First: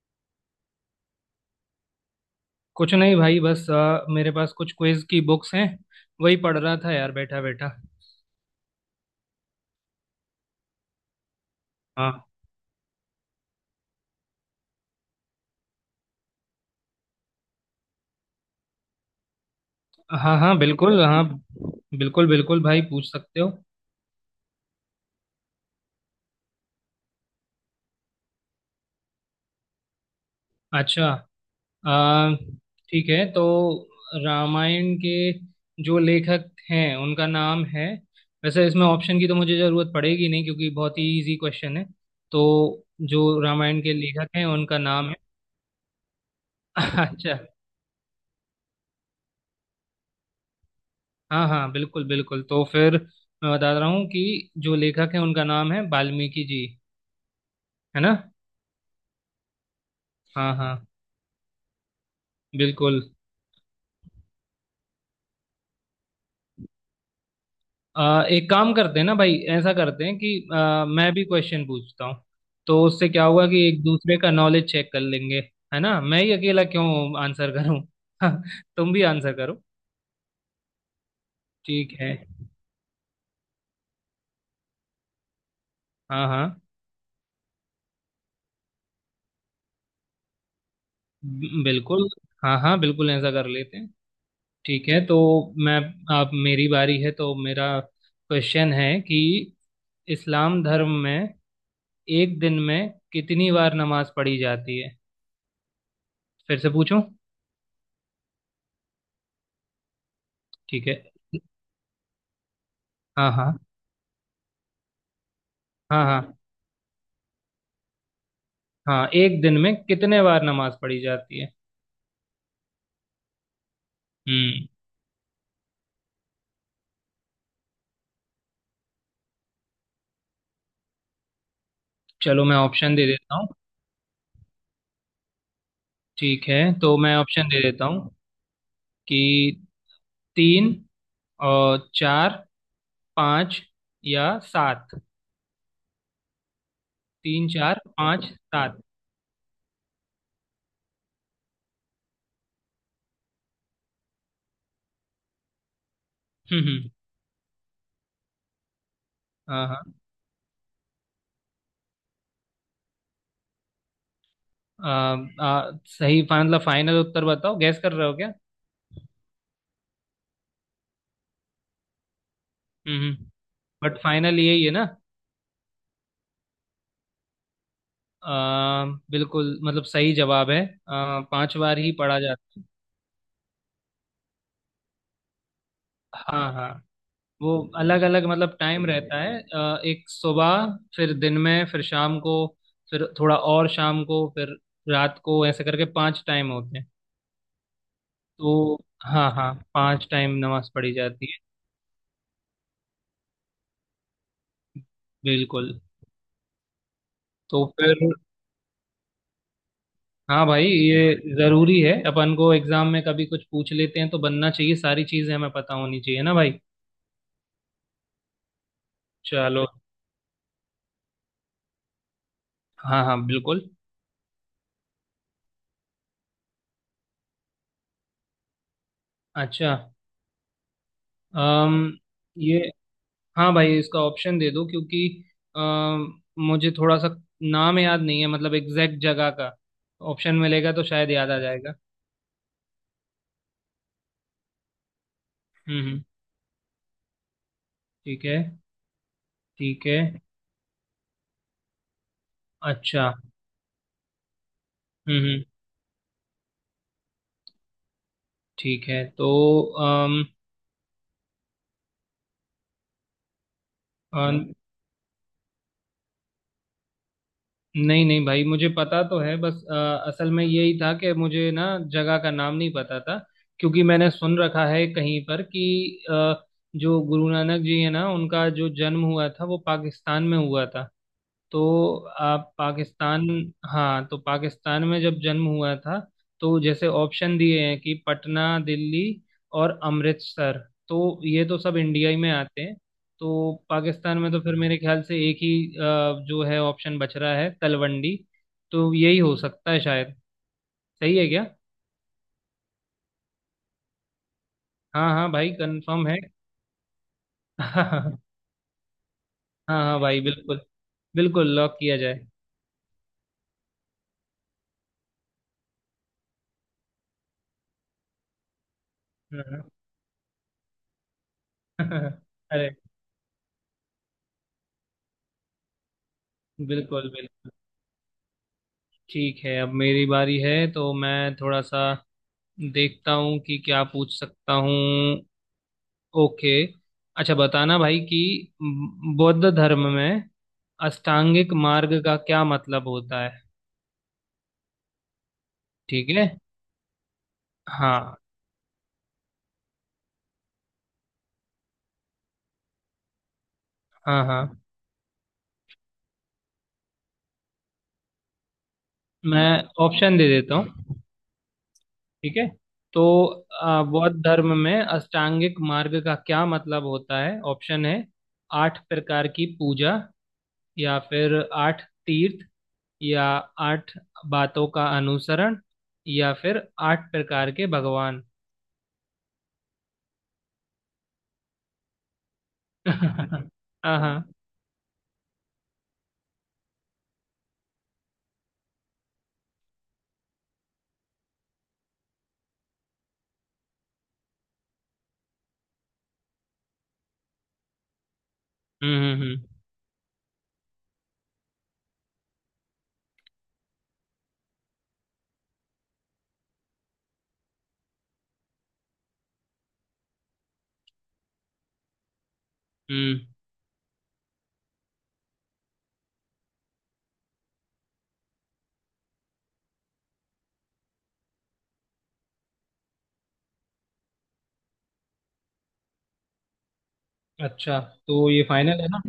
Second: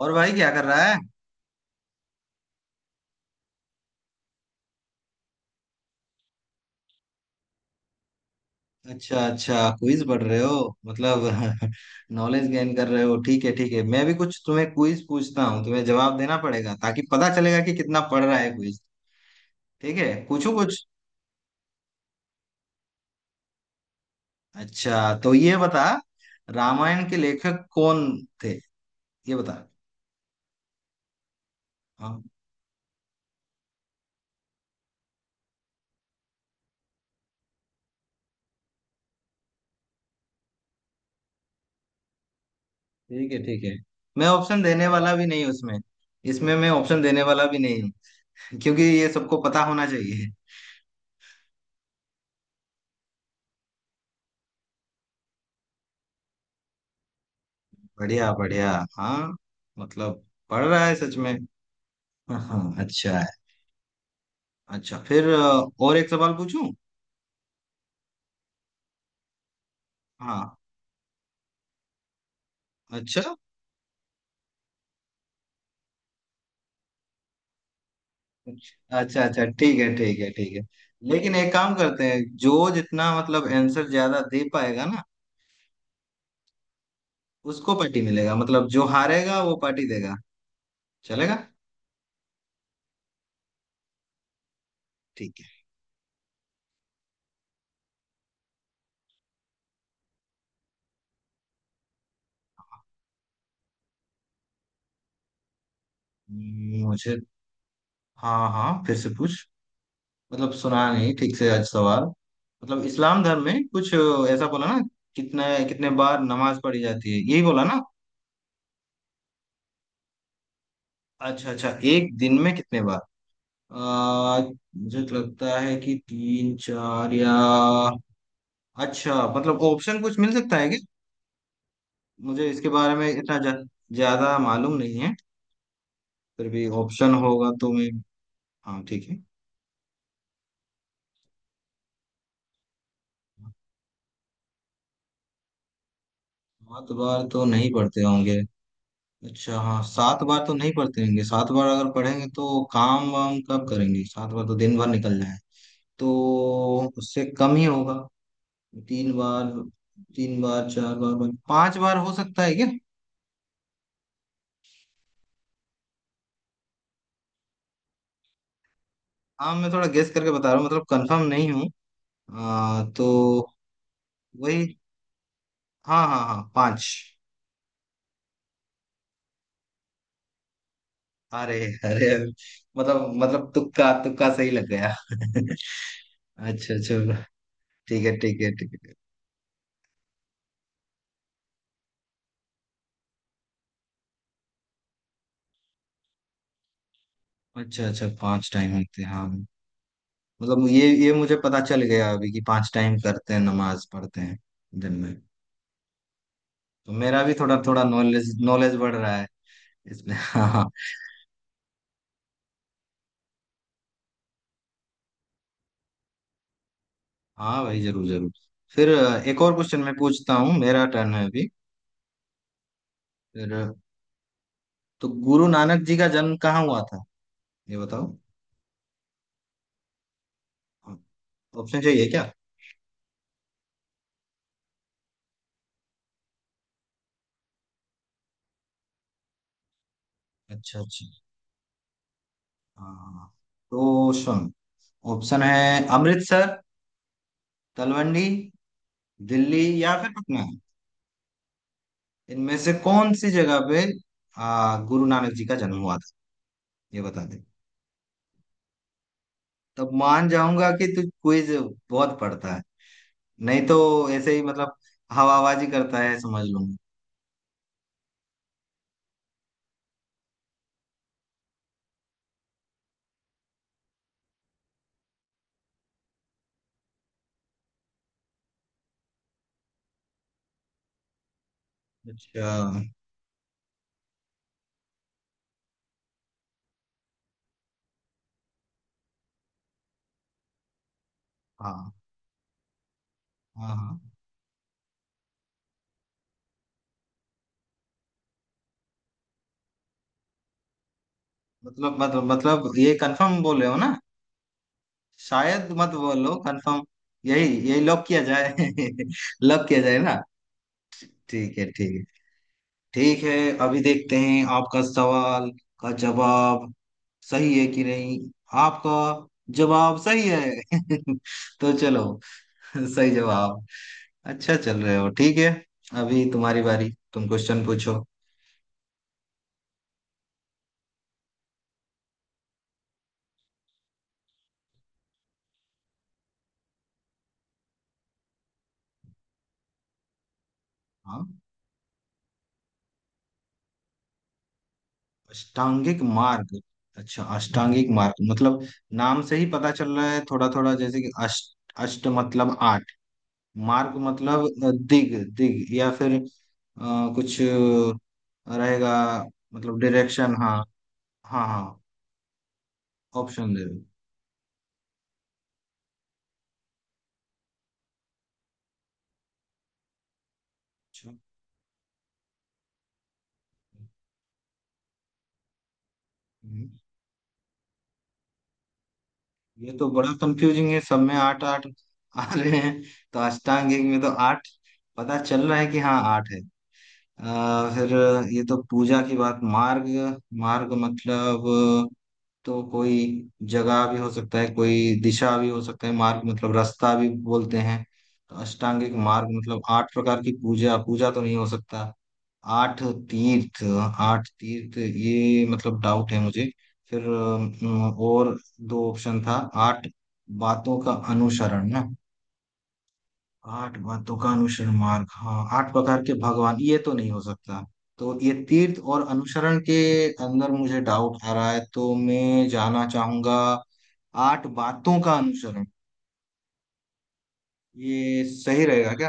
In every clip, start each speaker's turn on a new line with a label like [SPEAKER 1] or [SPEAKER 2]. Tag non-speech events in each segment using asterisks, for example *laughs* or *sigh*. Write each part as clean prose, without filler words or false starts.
[SPEAKER 1] और भाई क्या कर रहा है?
[SPEAKER 2] कुछ नहीं भाई, बस मेरे पास कुछ क्विज की बुक्स हैं। वही पढ़ रहा था यार, बैठा बैठा।
[SPEAKER 1] अच्छा, अच्छा, क्विज पढ़ रहे हो। मतलब। *laughs*
[SPEAKER 2] हाँ
[SPEAKER 1] नॉलेज गेन कर रहे हो। ठीक है, ठीक है। मैं भी कुछ तुम्हें क्विज पूछता हूँ, तुम्हें जवाब देना पड़ेगा ताकि पता चलेगा कि कितना पढ़ रहा है क्विज। ठीक है,
[SPEAKER 2] हाँ,
[SPEAKER 1] पूछू
[SPEAKER 2] हाँ
[SPEAKER 1] कुछ?
[SPEAKER 2] बिल्कुल हाँ। बिल्कुल बिल्कुल भाई, पूछ सकते हो।
[SPEAKER 1] अच्छा, तो ये बता, रामायण के लेखक कौन थे, ये बता।
[SPEAKER 2] अच्छा।
[SPEAKER 1] हाँ।
[SPEAKER 2] अ, ठीक है, तो रामायण के जो लेखक हैं उनका नाम है। वैसे इसमें ऑप्शन की तो मुझे ज़रूरत पड़ेगी नहीं, क्योंकि बहुत ही इजी क्वेश्चन है। तो जो
[SPEAKER 1] ठीक है, ठीक है,
[SPEAKER 2] रामायण के
[SPEAKER 1] मैं
[SPEAKER 2] लेखक हैं
[SPEAKER 1] ऑप्शन
[SPEAKER 2] उनका
[SPEAKER 1] देने
[SPEAKER 2] नाम
[SPEAKER 1] वाला
[SPEAKER 2] है।
[SPEAKER 1] भी नहीं हूँ उसमें। इसमें मैं
[SPEAKER 2] *laughs*
[SPEAKER 1] ऑप्शन देने
[SPEAKER 2] अच्छा।
[SPEAKER 1] वाला भी नहीं हूँ। *laughs* क्योंकि ये सबको पता होना चाहिए।
[SPEAKER 2] हाँ हाँ, बिल्कुल बिल्कुल, तो फिर मैं बता रहा हूँ कि जो लेखक है उनका नाम है वाल्मीकि जी। है ना।
[SPEAKER 1] बढ़िया, बढ़िया। हाँ। मतलब।
[SPEAKER 2] हाँ
[SPEAKER 1] पढ़
[SPEAKER 2] हाँ।
[SPEAKER 1] रहा है सच में। हाँ,
[SPEAKER 2] बिल्कुल।
[SPEAKER 1] अच्छा है। अच्छा, फिर और एक सवाल पूछूं?
[SPEAKER 2] एक काम करते हैं ना भाई, ऐसा करते हैं कि
[SPEAKER 1] हाँ।
[SPEAKER 2] मैं भी क्वेश्चन पूछता हूँ। तो उससे क्या
[SPEAKER 1] अच्छा।
[SPEAKER 2] होगा कि एक दूसरे का नॉलेज चेक कर लेंगे। है ना, मैं ही अकेला क्यों आंसर करूँ। *laughs* तुम भी
[SPEAKER 1] अच्छा,
[SPEAKER 2] आंसर
[SPEAKER 1] अच्छा,
[SPEAKER 2] करो।
[SPEAKER 1] ठीक है, ठीक है, ठीक है। लेकिन एक काम
[SPEAKER 2] ठीक
[SPEAKER 1] करते
[SPEAKER 2] है।
[SPEAKER 1] हैं, जो जितना मतलब आंसर ज्यादा दे पाएगा ना,
[SPEAKER 2] हाँ हाँ।
[SPEAKER 1] उसको पार्टी मिलेगा। मतलब जो हारेगा वो पार्टी देगा, चलेगा?
[SPEAKER 2] बिल्कुल। हाँ हाँ बिल्कुल, ऐसा कर लेते हैं। ठीक है तो
[SPEAKER 1] ठीक है।
[SPEAKER 2] मैं अब मेरी बारी है, तो मेरा क्वेश्चन है कि इस्लाम धर्म में एक दिन में कितनी बार नमाज पढ़ी जाती है। फिर से पूछूं।
[SPEAKER 1] मुझे। हाँ, हाँ, फिर से पूछ। मतलब
[SPEAKER 2] ठीक
[SPEAKER 1] सुना
[SPEAKER 2] है।
[SPEAKER 1] नहीं ठीक से आज सवाल। मतलब इस्लाम
[SPEAKER 2] हाँ
[SPEAKER 1] धर्म
[SPEAKER 2] हाँ।
[SPEAKER 1] में कुछ ऐसा बोला ना? कितने कितने
[SPEAKER 2] हाँ
[SPEAKER 1] बार
[SPEAKER 2] हाँ,
[SPEAKER 1] नमाज पढ़ी जाती है, यही बोला ना?
[SPEAKER 2] हाँ एक दिन में कितने बार नमाज पढ़ी जाती
[SPEAKER 1] अच्छा,
[SPEAKER 2] है।
[SPEAKER 1] अच्छा, एक दिन में कितने बार? आ,
[SPEAKER 2] हम्म।
[SPEAKER 1] मुझे तो लगता है कि तीन चार, या। अच्छा, मतलब ऑप्शन कुछ मिल सकता है क्या?
[SPEAKER 2] चलो
[SPEAKER 1] मुझे
[SPEAKER 2] मैं
[SPEAKER 1] इसके बारे
[SPEAKER 2] ऑप्शन
[SPEAKER 1] में
[SPEAKER 2] दे देता
[SPEAKER 1] इतना
[SPEAKER 2] हूँ।
[SPEAKER 1] ज्यादा मालूम नहीं है।
[SPEAKER 2] ठीक
[SPEAKER 1] फिर
[SPEAKER 2] है
[SPEAKER 1] भी
[SPEAKER 2] तो
[SPEAKER 1] ऑप्शन
[SPEAKER 2] मैं ऑप्शन
[SPEAKER 1] होगा
[SPEAKER 2] दे
[SPEAKER 1] तो
[SPEAKER 2] देता
[SPEAKER 1] मैं।
[SPEAKER 2] हूँ
[SPEAKER 1] हाँ, ठीक है।
[SPEAKER 2] कि तीन और चार, पाँच या सात।
[SPEAKER 1] सात बार तो
[SPEAKER 2] तीन,
[SPEAKER 1] नहीं
[SPEAKER 2] चार,
[SPEAKER 1] पढ़ते
[SPEAKER 2] पाँच,
[SPEAKER 1] होंगे।
[SPEAKER 2] सात।
[SPEAKER 1] अच्छा, हाँ, सात बार तो नहीं पढ़ते होंगे। सात बार अगर पढ़ेंगे तो काम वाम कब करेंगे? सात बार तो दिन भर निकल जाए, तो।
[SPEAKER 2] हम्म।
[SPEAKER 1] उससे कम ही होगा। तीन बार।
[SPEAKER 2] हाँ हाँ।
[SPEAKER 1] तीन बार, चार बार, पांच बार हो सकता है क्या?
[SPEAKER 2] आ, आ, सही मतलब फाइनल उत्तर बताओ, गैस कर रहे हो क्या।
[SPEAKER 1] हाँ, मैं थोड़ा गेस करके बता रहा हूँ, मतलब कंफर्म नहीं हूँ।
[SPEAKER 2] हम्म।
[SPEAKER 1] तो।
[SPEAKER 2] बट फाइनल यही है
[SPEAKER 1] वही।
[SPEAKER 2] ना।
[SPEAKER 1] हाँ, हाँ, हाँ, पांच।
[SPEAKER 2] आ, बिल्कुल मतलब सही जवाब है।
[SPEAKER 1] अरे।
[SPEAKER 2] पांच बार ही
[SPEAKER 1] अरे।
[SPEAKER 2] पढ़ा जाता है।
[SPEAKER 1] मतलब, तुक्का तुक्का सही लग गया। *laughs*
[SPEAKER 2] हाँ हाँ।
[SPEAKER 1] अच्छा, चलो।
[SPEAKER 2] वो अलग
[SPEAKER 1] ठीक है,
[SPEAKER 2] अलग
[SPEAKER 1] ठीक है,
[SPEAKER 2] मतलब
[SPEAKER 1] ठीक
[SPEAKER 2] टाइम
[SPEAKER 1] है।
[SPEAKER 2] रहता है। एक सुबह, फिर दिन में, फिर शाम को, फिर थोड़ा और शाम को, फिर रात को, ऐसे करके पांच टाइम होते हैं।
[SPEAKER 1] अच्छा, अच्छा, पांच टाइम
[SPEAKER 2] तो
[SPEAKER 1] होते हैं, हाँ।
[SPEAKER 2] हाँ हाँ, पांच टाइम
[SPEAKER 1] मतलब
[SPEAKER 2] नमाज
[SPEAKER 1] ये
[SPEAKER 2] पढ़ी
[SPEAKER 1] ये
[SPEAKER 2] जाती
[SPEAKER 1] मुझे
[SPEAKER 2] है।
[SPEAKER 1] पता चल गया अभी कि पांच टाइम करते हैं नमाज पढ़ते हैं दिन में।
[SPEAKER 2] बिल्कुल।
[SPEAKER 1] तो मेरा भी थोड़ा
[SPEAKER 2] तो
[SPEAKER 1] थोड़ा
[SPEAKER 2] फिर
[SPEAKER 1] नॉलेज नॉलेज बढ़ रहा है इसमें। *laughs*
[SPEAKER 2] हाँ
[SPEAKER 1] हाँ,
[SPEAKER 2] भाई,
[SPEAKER 1] हाँ।
[SPEAKER 2] ये जरूरी है, अपन को एग्जाम में कभी कुछ पूछ लेते हैं तो बनना चाहिए, सारी चीजें हमें पता होनी चाहिए ना भाई।
[SPEAKER 1] हाँ भाई, जरूर जरूर। फिर एक और
[SPEAKER 2] चलो,
[SPEAKER 1] क्वेश्चन मैं पूछता हूँ, मेरा टर्न है अभी।
[SPEAKER 2] हाँ हाँ
[SPEAKER 1] फिर।
[SPEAKER 2] बिल्कुल।
[SPEAKER 1] तो गुरु नानक जी का जन्म कहाँ हुआ था, ये बताओ।
[SPEAKER 2] अच्छा। अम
[SPEAKER 1] ऑप्शन चाहिए क्या?
[SPEAKER 2] ये हाँ भाई, इसका ऑप्शन दे दो, क्योंकि मुझे थोड़ा सा नाम याद नहीं है, मतलब एग्जैक्ट जगह का। ऑप्शन मिलेगा
[SPEAKER 1] अच्छा,
[SPEAKER 2] तो
[SPEAKER 1] अच्छा।
[SPEAKER 2] शायद याद आ जाएगा।
[SPEAKER 1] हाँ। तो सुन। ऑप्शन है,
[SPEAKER 2] हम्म।
[SPEAKER 1] अमृतसर, तलवंडी,
[SPEAKER 2] ठीक है।
[SPEAKER 1] दिल्ली
[SPEAKER 2] ठीक
[SPEAKER 1] या
[SPEAKER 2] है।
[SPEAKER 1] फिर पटना। इनमें से
[SPEAKER 2] अच्छा।
[SPEAKER 1] कौन सी जगह पे गुरु नानक जी
[SPEAKER 2] हम्म।
[SPEAKER 1] का जन्म हुआ था, ये बता दे।
[SPEAKER 2] ठीक है तो
[SPEAKER 1] तब
[SPEAKER 2] अम,
[SPEAKER 1] मान जाऊंगा कि तू क्विज बहुत पढ़ता है, नहीं तो
[SPEAKER 2] अ,
[SPEAKER 1] ऐसे ही मतलब हवाबाजी करता है समझ लूंगा।
[SPEAKER 2] नहीं नहीं भाई, मुझे पता तो है, बस असल में यही था कि मुझे ना जगह का नाम नहीं पता था। क्योंकि मैंने सुन रखा है कहीं पर कि जो गुरु नानक जी है ना, उनका जो जन्म हुआ था वो पाकिस्तान में हुआ था। तो
[SPEAKER 1] अच्छा।
[SPEAKER 2] आप पाकिस्तान, हाँ तो पाकिस्तान में जब जन्म हुआ था, तो जैसे ऑप्शन दिए हैं कि पटना, दिल्ली और अमृतसर, तो ये तो सब
[SPEAKER 1] हाँ,
[SPEAKER 2] इंडिया ही में आते हैं। तो
[SPEAKER 1] हाँ, हाँ।
[SPEAKER 2] पाकिस्तान में तो फिर मेरे ख्याल से एक ही जो है ऑप्शन बच रहा है, तलवंडी। तो यही हो सकता है शायद। सही है क्या।
[SPEAKER 1] मतलब, मतलब, मतलब ये कंफर्म बोल रहे हो ना?
[SPEAKER 2] हाँ हाँ भाई,
[SPEAKER 1] शायद मत
[SPEAKER 2] कंफर्म है।
[SPEAKER 1] बोलो, कंफर्म। यही
[SPEAKER 2] *laughs*
[SPEAKER 1] यही लॉक
[SPEAKER 2] हाँ।
[SPEAKER 1] किया जाए। *laughs* लॉक किया जाए
[SPEAKER 2] हाँ
[SPEAKER 1] ना?
[SPEAKER 2] भाई बिल्कुल। बिल्कुल
[SPEAKER 1] ठीक है,
[SPEAKER 2] लॉक
[SPEAKER 1] ठीक
[SPEAKER 2] किया
[SPEAKER 1] है,
[SPEAKER 2] जाए।
[SPEAKER 1] ठीक है। अभी देखते हैं आपका सवाल का जवाब सही है कि नहीं। आपका
[SPEAKER 2] *laughs* हाँ,
[SPEAKER 1] जवाब सही है। *laughs* तो चलो।
[SPEAKER 2] हाँ, अरे
[SPEAKER 1] सही जवाब। अच्छा, चल रहे हो, ठीक है। अभी तुम्हारी बारी,
[SPEAKER 2] बिल्कुल
[SPEAKER 1] तुम
[SPEAKER 2] बिल्कुल।
[SPEAKER 1] क्वेश्चन पूछो।
[SPEAKER 2] ठीक है, अब मेरी बारी है तो मैं थोड़ा सा देखता हूँ कि क्या पूछ सकता हूँ। ओके। अच्छा बताना भाई कि बौद्ध धर्म में
[SPEAKER 1] हाँ।
[SPEAKER 2] अष्टांगिक मार्ग का क्या मतलब होता है।
[SPEAKER 1] अष्टांगिक
[SPEAKER 2] ठीक है।
[SPEAKER 1] मार्ग। अच्छा, अष्टांगिक
[SPEAKER 2] हाँ
[SPEAKER 1] मार्ग मतलब, नाम से ही पता चल रहा है थोड़ा थोड़ा, जैसे कि अष्ट, अष्ट मतलब आठ। मार्ग
[SPEAKER 2] हाँ। हाँ
[SPEAKER 1] मतलब दिग दिग, या फिर कुछ रहेगा।
[SPEAKER 2] मैं
[SPEAKER 1] मतलब
[SPEAKER 2] ऑप्शन दे
[SPEAKER 1] डायरेक्शन,
[SPEAKER 2] देता
[SPEAKER 1] हाँ।
[SPEAKER 2] हूँ।
[SPEAKER 1] हाँ, हाँ।
[SPEAKER 2] ठीक है। तो
[SPEAKER 1] ऑप्शन दे दो।
[SPEAKER 2] बौद्ध धर्म में अष्टांगिक मार्ग का क्या मतलब होता है, ऑप्शन है आठ प्रकार की पूजा, या
[SPEAKER 1] अच्छा।
[SPEAKER 2] फिर आठ तीर्थ, या आठ बातों का अनुसरण, या फिर
[SPEAKER 1] हम्म।
[SPEAKER 2] आठ प्रकार के भगवान।
[SPEAKER 1] ये तो बड़ा कंफ्यूजिंग है, सब में आठ आठ आ रहे हैं। तो
[SPEAKER 2] *laughs*
[SPEAKER 1] अष्टांग योग
[SPEAKER 2] हाँ।
[SPEAKER 1] में तो
[SPEAKER 2] हाँ।
[SPEAKER 1] आठ, पता चल रहा है कि हाँ, आठ है। फिर, ये तो पूजा की बात, मार्ग, मार्ग मतलब, तो कोई जगह भी हो सकता है, कोई दिशा भी हो सकता है, मार्ग मतलब रास्ता भी बोलते हैं। तो अष्टांगिक मार्ग
[SPEAKER 2] हम्म।
[SPEAKER 1] मतलब आठ प्रकार की पूजा, पूजा तो नहीं हो सकता। आठ तीर्थ। आठ तीर्थ ये मतलब डाउट है मुझे। फिर और दो ऑप्शन था। आठ बातों का अनुसरण ना?
[SPEAKER 2] हम्म।
[SPEAKER 1] आठ बातों का अनुसरण मार्ग, हाँ। आठ प्रकार के भगवान ये तो नहीं हो सकता। तो ये तीर्थ और अनुसरण के अंदर मुझे डाउट आ रहा है, तो मैं जाना चाहूंगा, आठ बातों का अनुसरण।
[SPEAKER 2] अच्छा,
[SPEAKER 1] ये
[SPEAKER 2] तो ये
[SPEAKER 1] सही
[SPEAKER 2] फाइनल है
[SPEAKER 1] रहेगा
[SPEAKER 2] ना।
[SPEAKER 1] क्या?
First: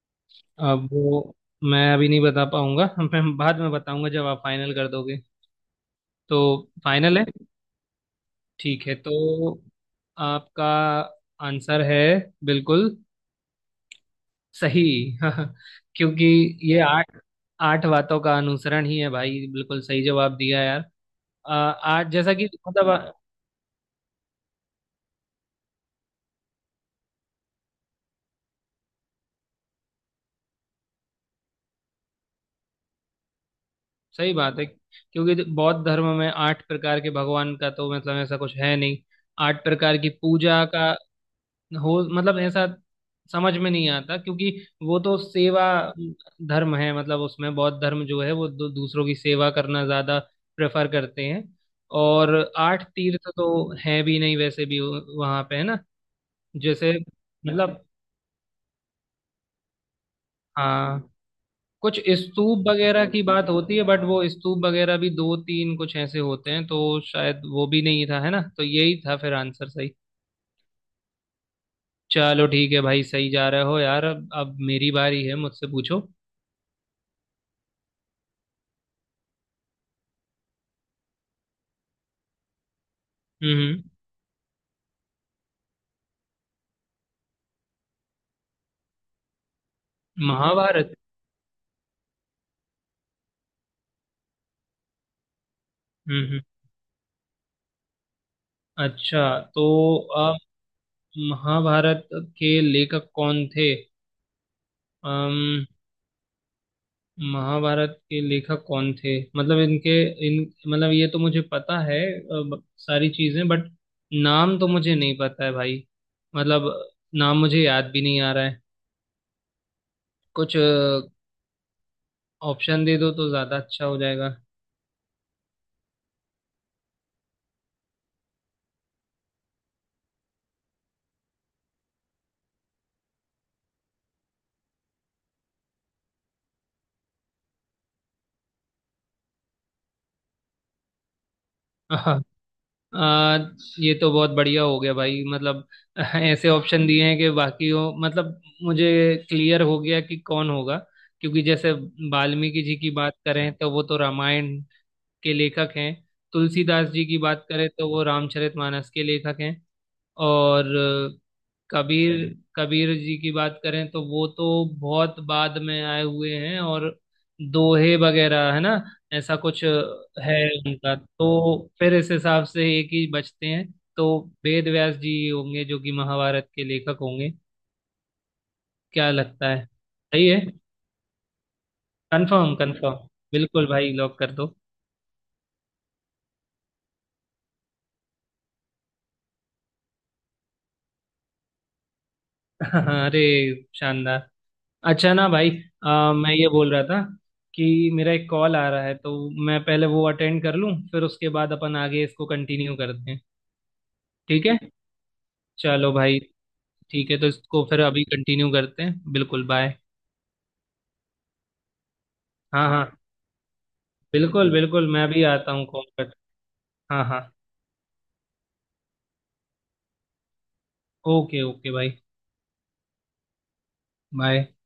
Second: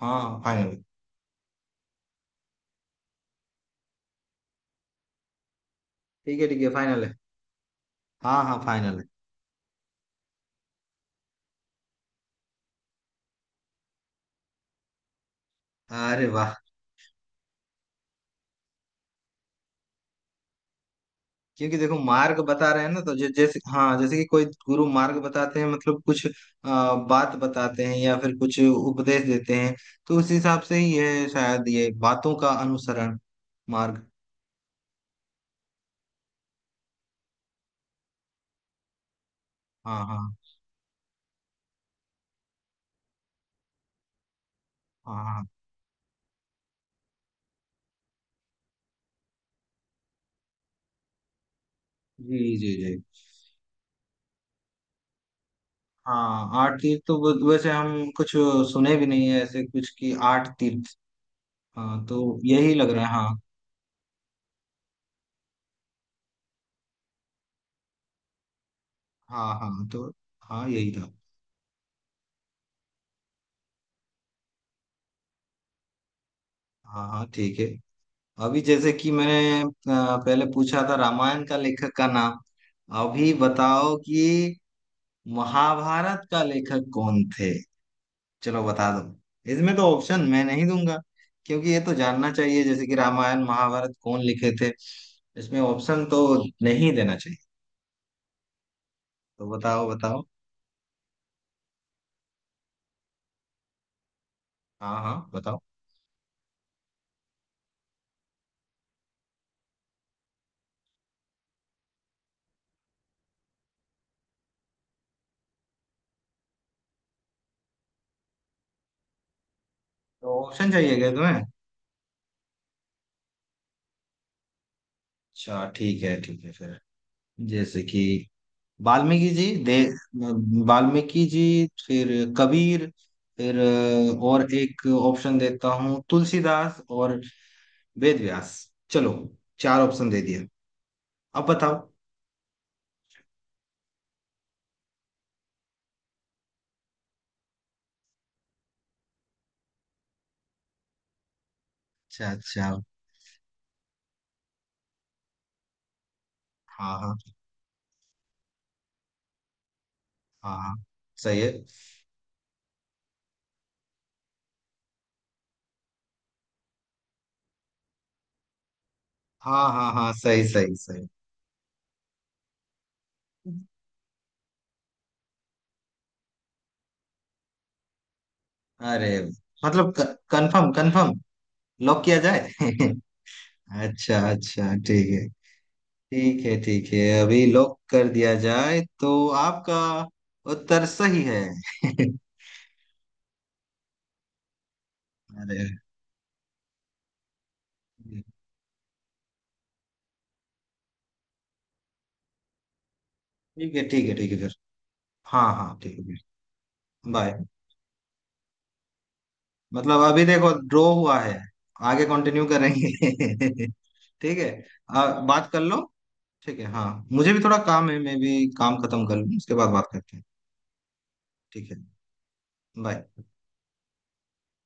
[SPEAKER 1] हाँ, फाइनल।
[SPEAKER 2] अब वो मैं अभी नहीं बता पाऊंगा। *laughs* मैं बाद में बताऊंगा जब आप फाइनल कर दोगे। तो
[SPEAKER 1] ठीक है, ठीक है, फाइनल है।
[SPEAKER 2] फाइनल है।
[SPEAKER 1] हाँ, हाँ,
[SPEAKER 2] ठीक है
[SPEAKER 1] फाइनल
[SPEAKER 2] तो आपका आंसर है बिल्कुल सही। *laughs*
[SPEAKER 1] है।
[SPEAKER 2] क्योंकि
[SPEAKER 1] अरे वाह।
[SPEAKER 2] ये आठ आठ बातों का अनुसरण ही है भाई, बिल्कुल सही जवाब दिया यार। आ,
[SPEAKER 1] क्योंकि देखो,
[SPEAKER 2] आठ जैसा
[SPEAKER 1] मार्ग
[SPEAKER 2] कि
[SPEAKER 1] बता रहे हैं ना,
[SPEAKER 2] मतलब
[SPEAKER 1] तो जैसे, हाँ, जैसे कि कोई गुरु मार्ग बताते हैं मतलब कुछ बात बताते हैं, या फिर कुछ उपदेश देते हैं। तो उस हिसाब से ही है शायद, ये बातों का अनुसरण मार्ग।
[SPEAKER 2] सही बात है, क्योंकि जो बौद्ध धर्म में आठ प्रकार के भगवान का तो मतलब ऐसा कुछ है नहीं। आठ प्रकार
[SPEAKER 1] हाँ,
[SPEAKER 2] की
[SPEAKER 1] हाँ,
[SPEAKER 2] पूजा का हो मतलब ऐसा समझ में नहीं आता, क्योंकि वो तो
[SPEAKER 1] हाँ, हाँ।
[SPEAKER 2] सेवा धर्म है। मतलब उसमें बौद्ध धर्म जो है वो दूसरों की सेवा करना ज्यादा प्रेफर करते हैं। और
[SPEAKER 1] जी, जी,
[SPEAKER 2] आठ
[SPEAKER 1] जी।
[SPEAKER 2] तीर्थ तो है भी नहीं वैसे भी वहां पे, है ना।
[SPEAKER 1] हाँ, आठ
[SPEAKER 2] जैसे
[SPEAKER 1] तीर्थ तो वैसे
[SPEAKER 2] मतलब,
[SPEAKER 1] हम कुछ सुने भी नहीं है ऐसे कुछ कि आठ तीर्थ।
[SPEAKER 2] हाँ कुछ
[SPEAKER 1] हाँ तो,
[SPEAKER 2] स्तूप
[SPEAKER 1] यही लग
[SPEAKER 2] वगैरह
[SPEAKER 1] रहा है
[SPEAKER 2] की
[SPEAKER 1] हाँ
[SPEAKER 2] बात होती है, बट वो स्तूप वगैरह भी दो तीन कुछ ऐसे होते हैं। तो शायद वो भी नहीं था, है ना, तो यही था फिर
[SPEAKER 1] हाँ
[SPEAKER 2] आंसर
[SPEAKER 1] हाँ
[SPEAKER 2] सही।
[SPEAKER 1] तो हाँ, यही था।
[SPEAKER 2] चलो ठीक है भाई, सही जा रहे हो यार। अब मेरी बारी है, मुझसे पूछो।
[SPEAKER 1] हाँ, हाँ, ठीक है। अभी जैसे कि मैंने पहले पूछा था रामायण का लेखक का नाम, अभी
[SPEAKER 2] हम्म।
[SPEAKER 1] बताओ कि महाभारत का लेखक कौन थे। चलो बता दो, इसमें तो ऑप्शन मैं नहीं
[SPEAKER 2] महाभारत।
[SPEAKER 1] दूंगा, क्योंकि ये तो जानना चाहिए, जैसे कि रामायण महाभारत कौन लिखे थे। इसमें ऑप्शन तो
[SPEAKER 2] हम्म।
[SPEAKER 1] नहीं देना चाहिए।
[SPEAKER 2] अच्छा
[SPEAKER 1] तो
[SPEAKER 2] तो
[SPEAKER 1] बताओ, बताओ।
[SPEAKER 2] अ, महाभारत के लेखक कौन थे।
[SPEAKER 1] हाँ, हाँ, बताओ।
[SPEAKER 2] अम महाभारत के लेखक कौन थे, मतलब इनके इन मतलब ये तो मुझे पता है सारी चीजें, बट नाम तो मुझे नहीं पता है भाई, मतलब नाम मुझे याद भी नहीं आ रहा है।
[SPEAKER 1] तो
[SPEAKER 2] कुछ
[SPEAKER 1] ऑप्शन चाहिए क्या तुम्हें?
[SPEAKER 2] ऑप्शन दे दो तो ज्यादा अच्छा हो जाएगा।
[SPEAKER 1] अच्छा, ठीक है, ठीक है, फिर, जैसे कि, वाल्मीकि जी दे, वाल्मीकि जी, फिर कबीर, फिर और एक ऑप्शन देता हूँ, तुलसीदास और वेद व्यास। चलो, चार ऑप्शन दे दिया, अब बताओ।
[SPEAKER 2] *laughs* आ, ये तो बहुत बढ़िया हो गया भाई, मतलब *laughs* ऐसे ऑप्शन दिए हैं कि बाकी हो मतलब मुझे क्लियर हो गया कि कौन होगा। क्योंकि जैसे
[SPEAKER 1] अच्छा,
[SPEAKER 2] वाल्मीकि
[SPEAKER 1] अच्छा।
[SPEAKER 2] जी की बात करें तो वो तो रामायण के लेखक हैं। तुलसीदास
[SPEAKER 1] हाँ,
[SPEAKER 2] जी
[SPEAKER 1] हाँ।
[SPEAKER 2] की बात करें तो वो रामचरितमानस के लेखक हैं।
[SPEAKER 1] हाँ,
[SPEAKER 2] और
[SPEAKER 1] हाँ,
[SPEAKER 2] अ,
[SPEAKER 1] सही है।
[SPEAKER 2] कबीर कबीर जी की बात करें तो वो तो बहुत बाद में आए हुए हैं, और दोहे वगैरह है ना, ऐसा कुछ
[SPEAKER 1] हाँ, हाँ, हाँ,
[SPEAKER 2] है
[SPEAKER 1] सही, सही,
[SPEAKER 2] उनका।
[SPEAKER 1] सही।
[SPEAKER 2] तो फिर इस हिसाब से एक ही बचते हैं। तो वेद व्यास जी ही होंगे जो कि महाभारत के लेखक होंगे।
[SPEAKER 1] अरे,
[SPEAKER 2] क्या लगता है,
[SPEAKER 1] मतलब,
[SPEAKER 2] सही है।
[SPEAKER 1] कंफर्म, कंफर्म, लॉक किया जाए।
[SPEAKER 2] Confirm
[SPEAKER 1] *laughs*
[SPEAKER 2] confirm. बिल्कुल भाई लॉक
[SPEAKER 1] अच्छा,
[SPEAKER 2] कर दो।
[SPEAKER 1] अच्छा, ठीक है। ठीक है, ठीक है, अभी लॉक कर दिया जाए तो आपका उत्तर सही है। *laughs*
[SPEAKER 2] *laughs* अरे शानदार। अच्छा ना भाई,
[SPEAKER 1] अरे।
[SPEAKER 2] मैं ये बोल रहा था कि मेरा एक कॉल आ रहा है, तो मैं पहले वो अटेंड कर लूँ फिर उसके बाद अपन आगे इसको कंटिन्यू करते हैं।
[SPEAKER 1] ठीक है, ठीक है, ठीक है,
[SPEAKER 2] ठीक
[SPEAKER 1] फिर।
[SPEAKER 2] है।
[SPEAKER 1] हाँ, हाँ,
[SPEAKER 2] चलो
[SPEAKER 1] ठीक है, फिर।
[SPEAKER 2] भाई, ठीक है, तो
[SPEAKER 1] बाय।
[SPEAKER 2] इसको फिर अभी कंटिन्यू करते हैं। बिल्कुल। बाय।
[SPEAKER 1] मतलब, अभी देखो, ड्रॉ हुआ है, आगे कंटिन्यू
[SPEAKER 2] हाँ हाँ,
[SPEAKER 1] करेंगे। *laughs* ठीक है।
[SPEAKER 2] बिल्कुल बिल्कुल, मैं भी
[SPEAKER 1] बात
[SPEAKER 2] आता
[SPEAKER 1] कर
[SPEAKER 2] हूँ
[SPEAKER 1] लो।
[SPEAKER 2] कॉल कर।
[SPEAKER 1] ठीक है, हाँ।
[SPEAKER 2] हाँ हाँ।
[SPEAKER 1] मुझे भी थोड़ा काम है, मैं भी काम खत्म कर लूँ, उसके बाद बात करते हैं।
[SPEAKER 2] ओके
[SPEAKER 1] ठीक
[SPEAKER 2] ओके
[SPEAKER 1] है।
[SPEAKER 2] भाई।
[SPEAKER 1] बाय।
[SPEAKER 2] बाय।